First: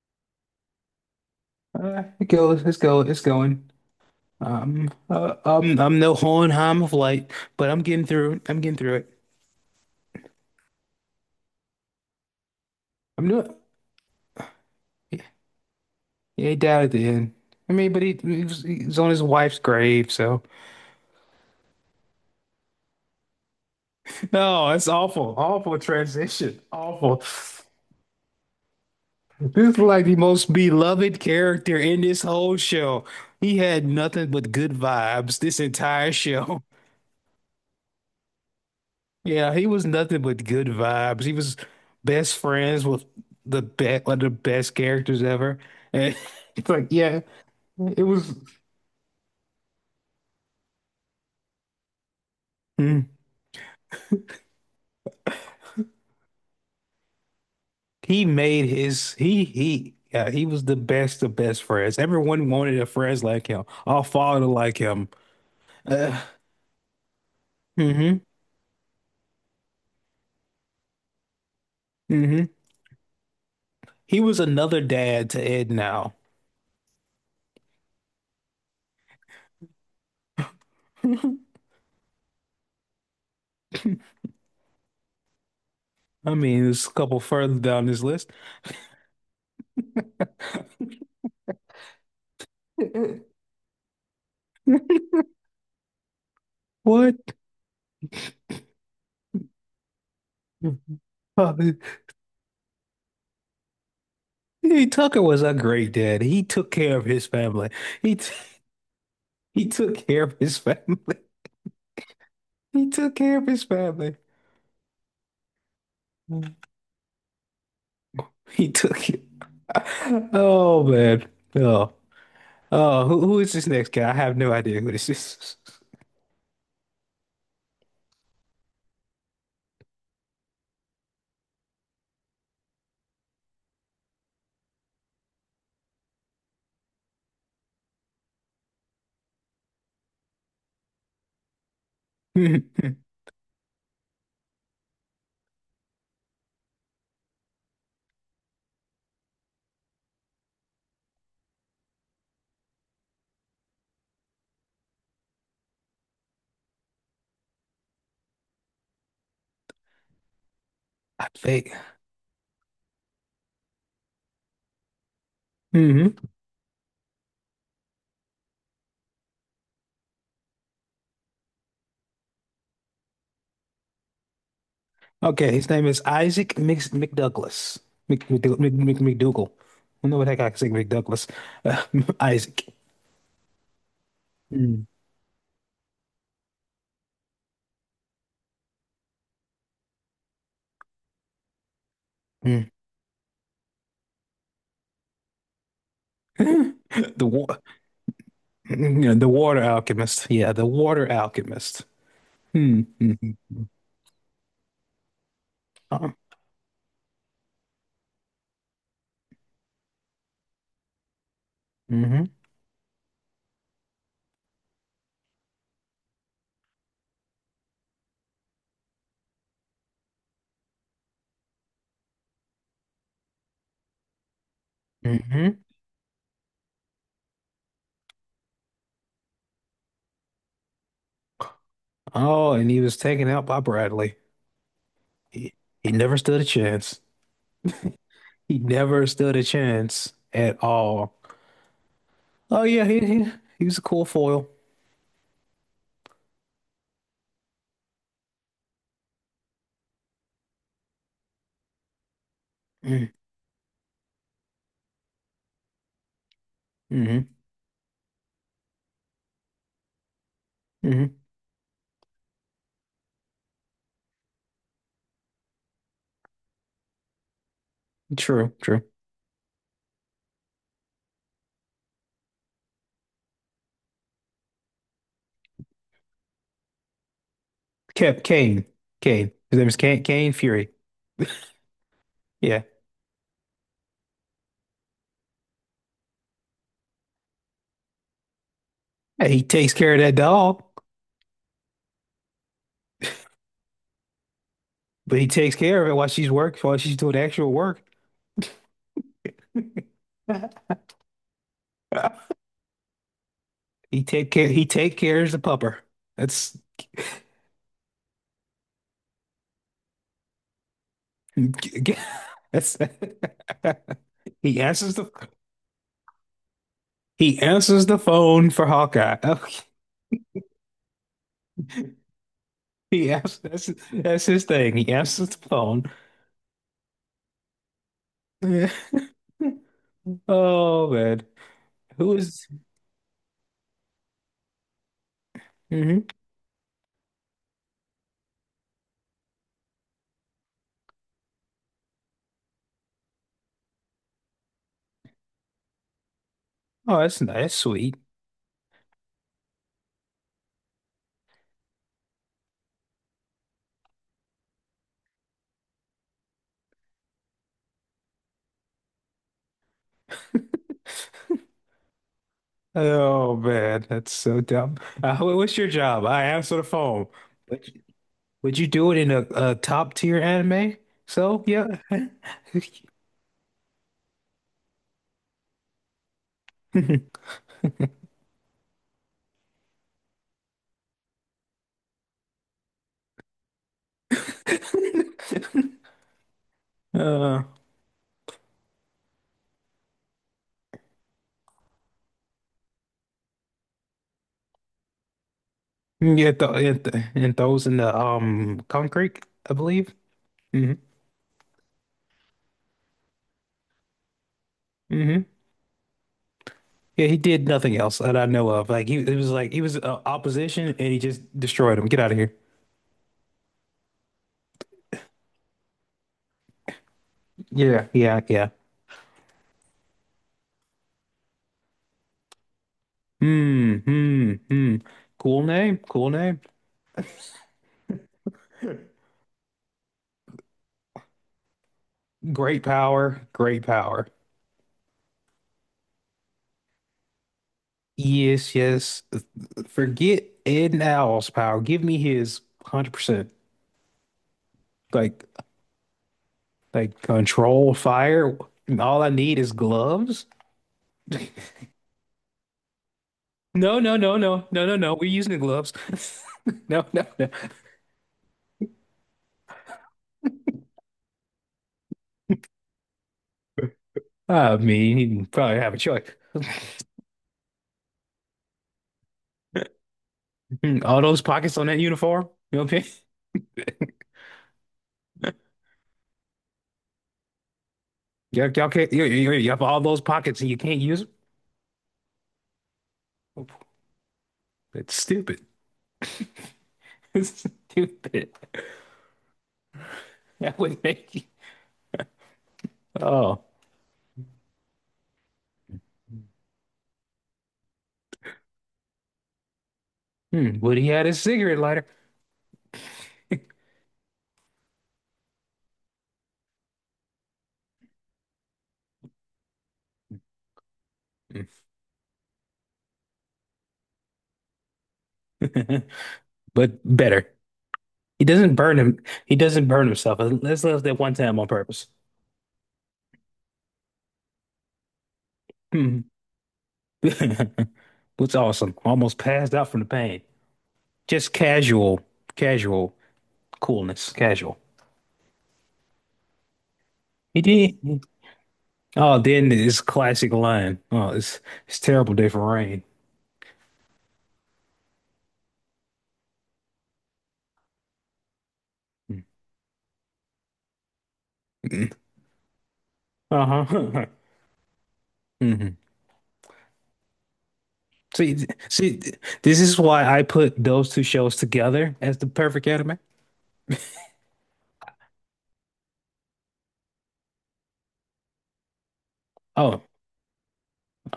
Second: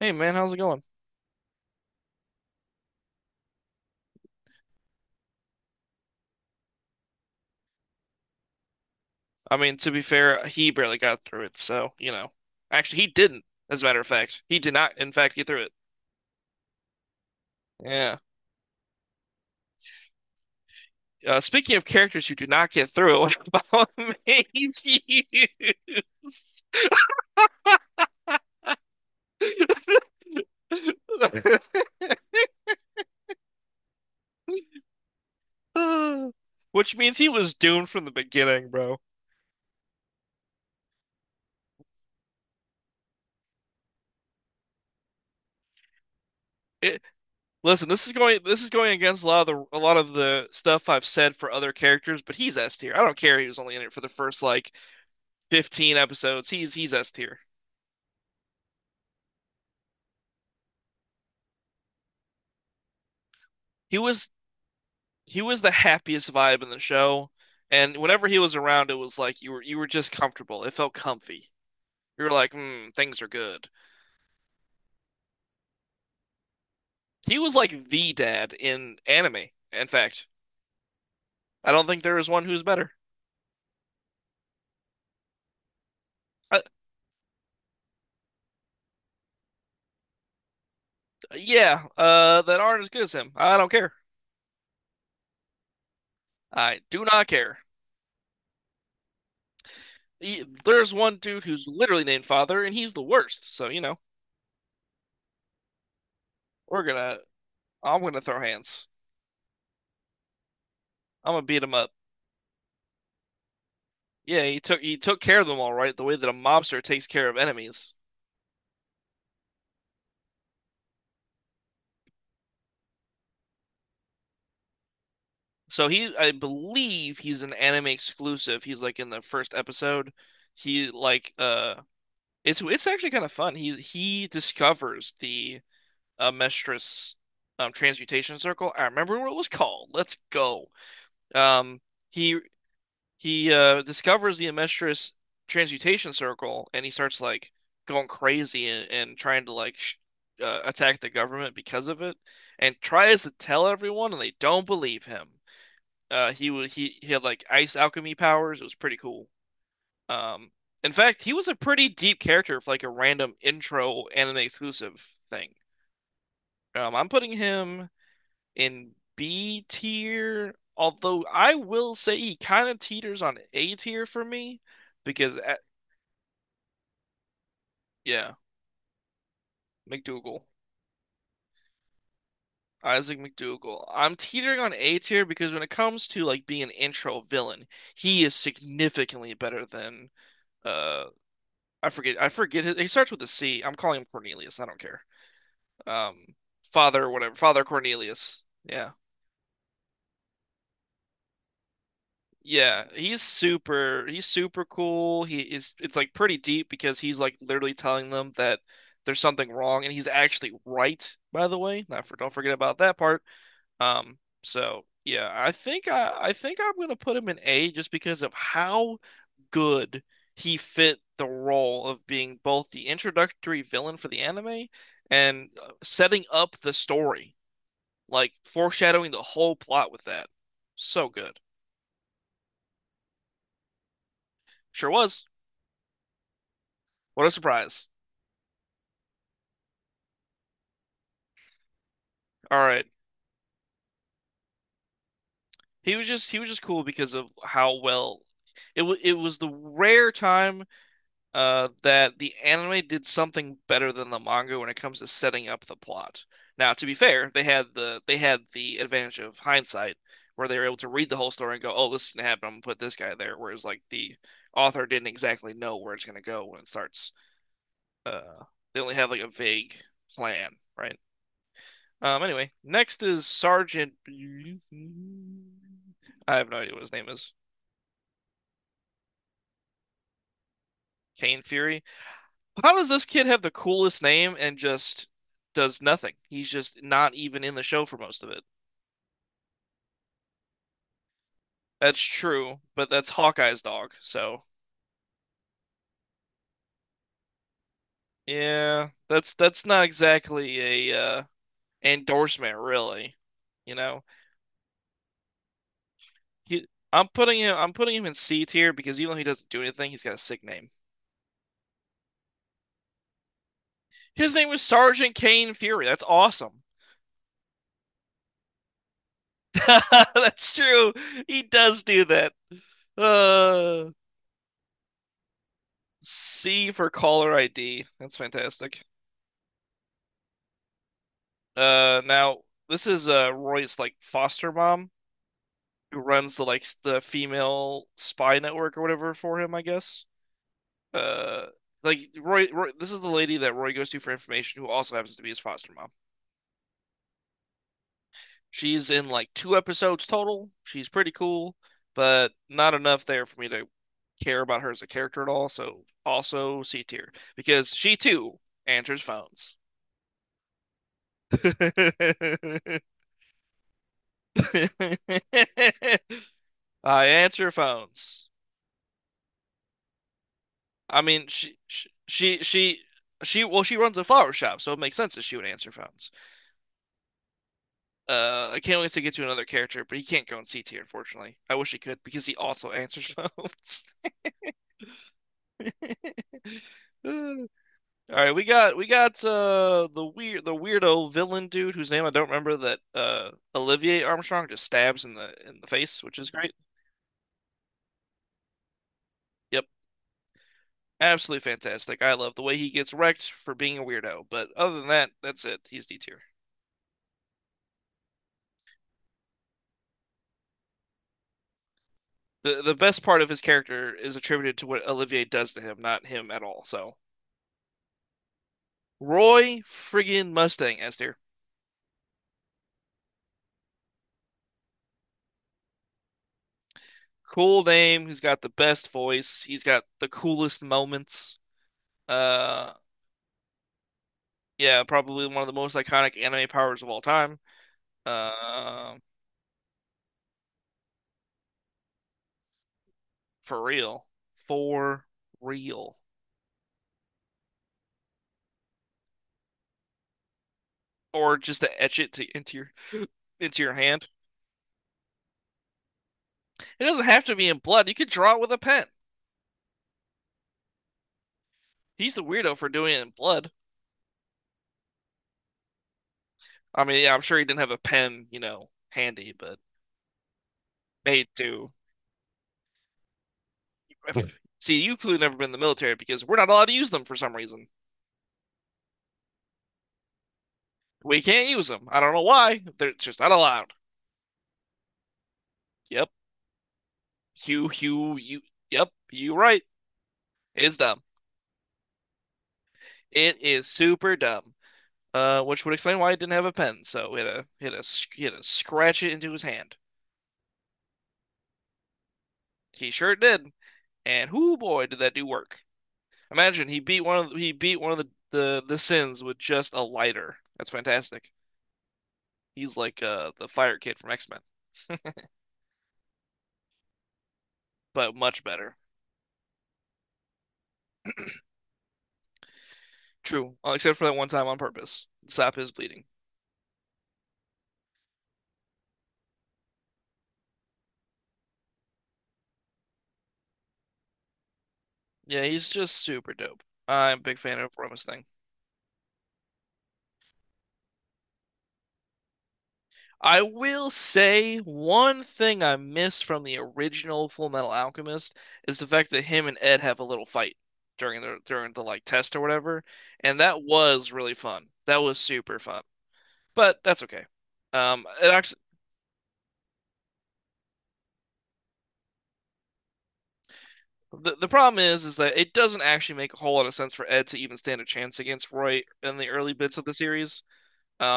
Hey man, how's it going? It goes, it's go, it's going. I'm no Hohenheim of light, but I'm getting through it. I mean, to be fair, he barely got through it, so, you know. Actually, he I'm didn't, doing. as a matter of fact. He did not, in fact, get through it. Yeah, he died at the end. I mean, but Yeah. He was on his wife's grave, so. Speaking of characters who do not get through, it, what about No, Maze it's awful. Awful transition. Hughes? Awful. This is like the most beloved character in this whole show. He had nothing but good vibes this entire show. Which means he was doomed from the beginning, bro. Yeah, he was nothing but good vibes. He was best friends with the best, one of the best characters ever. And it's like, It, yeah, listen, it this is was. going this is going against a lot of the stuff I've said for other characters, but he's S tier. I mm. don't care he was only in it for the first like 15 episodes. He's S tier. He made his he yeah, he was the best of best friends. Everyone wanted a friends like him. He All was father like him. he was the Uh, happiest vibe in the show, and hmm whenever he was around, it was like you were just comfortable. It felt comfy. You were hmm. like, mm, things are good. He was another dad to Ed now. He was like the dad in anime. In fact, I don't think there is one who's better. I Uh, mean, there's a couple further down this list. yeah, that aren't as good as him. I don't care. I do not What? care. There's one dude who's literally named Father, and he's the worst. So you know, Hey, Tucker was a great dad. He took we're care of gonna, his family. I'm He gonna t throw hands. he took care of his family. I'm gonna beat him up. He took care of his family. Yeah, he took care of them all right, the way that a Mm. mobster takes care of enemies. He took oh man. Oh. Oh, who is this next guy? I have no idea who this is. So I believe he's an anime exclusive. He's like in the first episode. He like It's actually kind of fun. He discovers the Mestris transmutation circle. I remember what it was called. Let's go. Um he I he discovers the Mestris transmutation circle and he starts like going crazy and trying to like sh attack the government because of it and tries to tell everyone and they don't believe him. He he had like ice alchemy powers. It was pretty cool. Um, in fact, he was a think. pretty deep character for like a random intro anime exclusive thing. Hmm. I'm putting him in B tier, although I will say he kind of teeters on A tier for me because Okay, his name is Isaac Mc McDouglas. Mc, yeah, McDou- Mc, Mc, McDougal. I don't know what the heck McDougal. I can say McDouglas. Uh, Isaac. Isaac McDougal. I'm teetering on Mm. A tier because when it comes to like being an intro villain, he is significantly better than uh I forget. I forget. Mm. He starts with a C. I'm calling him Cornelius. I don't care. Um, Father, The whatever. one. Father Cornelius. Yeah. Yeah, the water alchemist. Yeah, the water alchemist. Hmm. Yeah, he's Mhm. super he's super cool. He is it's Uh, like pretty deep because he's like literally telling them that there's something wrong and he's actually right, by the way. Not for hmm don't forget about that part. Um, so yeah, I think I'm gonna put him in A just because of how good he fit the role of being both the introductory villain for the anime and hmm. Setting up the story, like foreshadowing the whole plot with that. So good. Oh, and he was taken out by Bradley. Sure was. He, he never stood a chance. What a surprise. He never stood a chance at all. All Oh yeah, right. He was a cool foil. He was just cool because of how well it was the rare time that the anime did something better than the manga when it comes to setting up the plot. Now, to be Mm-hmm. fair, they had the advantage of hindsight, where they were able to read the Hmm. whole story and go, "Oh, this is gonna happen. I'm gonna put this guy there." Whereas, like the author didn't exactly know where it's gonna go when it starts. Uh, True, they true. only have like a vague plan, right? Anyway, next is Sergeant. I have no idea what his name is. Kept Kane. Kane. His name is Kane Fury. Kane Fury. Yeah. How does this kid have the coolest name and just does nothing? He's just not even in the show for most of it. Hey, he takes care of that dog, That's true, but that's Hawkeye's dog. So, but he takes care of it while she's work while she's doing actual work. yeah, that's not exactly a endorsement really, you He know. take care. He take cares the pupper. That's He I'm putting him in C tier because even though he doesn't do anything, he's got a sick name. that's. His name He was answers the Sergeant Kane Fury. That's awesome. he answers the phone for Hawkeye. That's true. He does do that. Okay. He answers, Uh, that's his thing. He answers the phone. C for caller ID. That's Yeah. fantastic. Oh man, who Now is- this is Roy's like foster mom who mhm. runs the female spy network or whatever for him, I guess. Uh, Roy, this is the lady that Roy goes to for information, who also happens to be his foster mom. Oh, that's nice, that's sweet. She's in like two episodes total. She's pretty cool, but not enough there for me to care about her as a character at all. So also C tier because she too answers phones. Oh man, that's so dumb. What's your job? I answer the I phone. answer Would you, phones. would you do it in a top tier anime? I mean, So she, yeah. she, she, she, she, well, she runs a flower shop, so it makes sense that she would answer phones. I can't wait to get to another character, but he can't go in C tier, unfortunately. I wish he could because he also answers phones. Uh, All right, we got the weirdo villain dude whose name I don't remember that Olivier Armstrong just stabs in the face, which is yeah, th great. and, those in the concrete, I Yep, believe. Hmm. absolutely fantastic. I love the way he gets wrecked for being a weirdo, but other than that, Hmm. that's it. He's D tier. Yeah, he did nothing else that I know of. Like he, it was like he was opposition, and he just destroyed him. Get out of here. The best part of his character is attributed to what Olivier does to him, not him at all. So Yeah, yeah, yeah. Roy friggin' Mustang Esther, Hmm, hmm, hmm. Cool name, cool name. cool name. He's got the best voice. He's got the coolest moments. Great Uh, power, great power. yeah, probably one of the most iconic anime powers of all time. Yes, Uh, yes. Forget Ed Owl's power. Give me his 100%. for real, for Like real, Like control fire. And all I need is gloves. or just to into your into your No, no, hand. no, no, no, no, no. We're using the gloves. It No, no, doesn't have no. to be in blood. You could draw it with a pen. He's the weirdo for doing it in blood. I mean, he probably have a choice. I mean, yeah, I'm sure he didn't have a pen, you know, handy, but All those made pockets on to. that uniform. You know what I See, you could have mean? never been in the military because we're not allowed to use them for some reason. Y'all, y'all can't. You have all those pockets and you can't use We can't use them. I don't know why. They're just not them. allowed. It's stupid. Yep. It's You, you, stupid. you. Yep. You right. That It's would dumb. make you. It Oh, is super dumb. Which would explain why he didn't have a pen. So he had to scratch it into his hand. hmm. Would he had his cigarette lighter? He sure did. And whoo boy, did that do work. Imagine he beat one of the sins with just a lighter. That's fantastic. He's like the fire kid from X-Men, But better. but He much doesn't better. burn him. He doesn't burn himself. Let's live that one time on purpose. True, except for that one time on purpose. Stop his bleeding. Hmm. What's awesome. Almost passed out from the pain. Just casual, casual coolness. Casual. Yeah, he's just super dope. I'm a big He fan of did. Rama's thing. Oh, then this classic line. Oh, it's terrible day for rain. I will say one thing I miss from the original Full Metal Alchemist is the fact that Hmm. him and Ed have a little fight during the like test or whatever, and that Uh-huh. was really fun. That was super Hmm. fun. But that's okay. It See, th- actually see, th- this is why I put those two shows together as the perfect anime. the problem is that it doesn't actually make a whole lot of sense for Ed to even stand a chance against Roy in the early bits Oh, of the series.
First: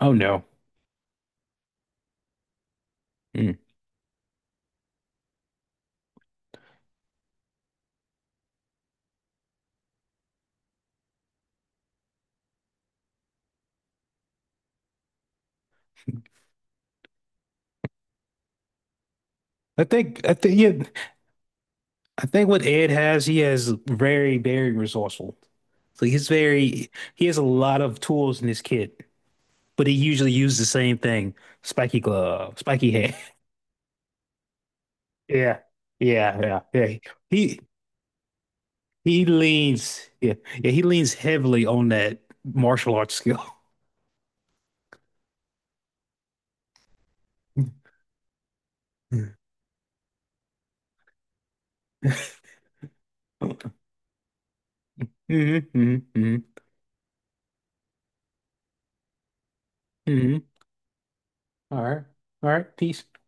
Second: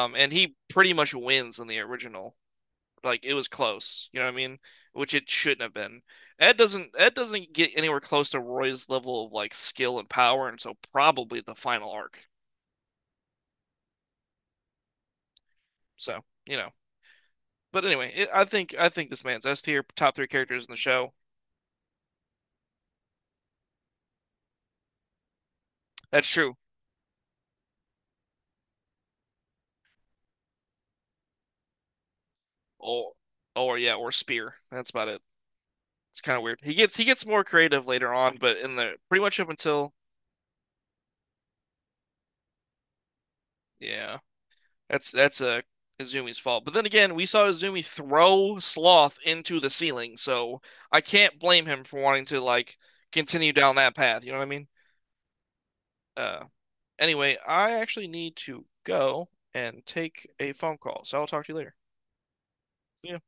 oh And no. he pretty much wins in the original. Like it was Mm. close, you know what I mean? Which it shouldn't have been. Ed doesn't get anywhere close to Roy's level of like skill and power until probably the final arc. So, you know. But anyway, I think this man's S tier top three I think, characters in the yeah, show. I think what Ed has, he has very, very resourceful. So That's he's true. very, he has a lot of tools in his kit, but he usually uses the same thing: spiky glove, spiky Or hand. or yeah, or Spear. That's about it. Yeah, It's kind yeah, of weird. yeah, He gets yeah. he gets more He creative later on, but in the pretty he much up until leans, yeah, yeah. He leans heavily on that martial arts skill. yeah, that's a Izumi's fault. But then again, we saw Izumi throw Sloth into the ceiling, so I can't blame him for wanting to like continue Mm-hmm, down that path. You know what I mean? Uh, mm-hmm, anyway, I actually need to go and take mm-hmm. a phone call, so I'll talk to you later. All right, all right. Peace. Yeah.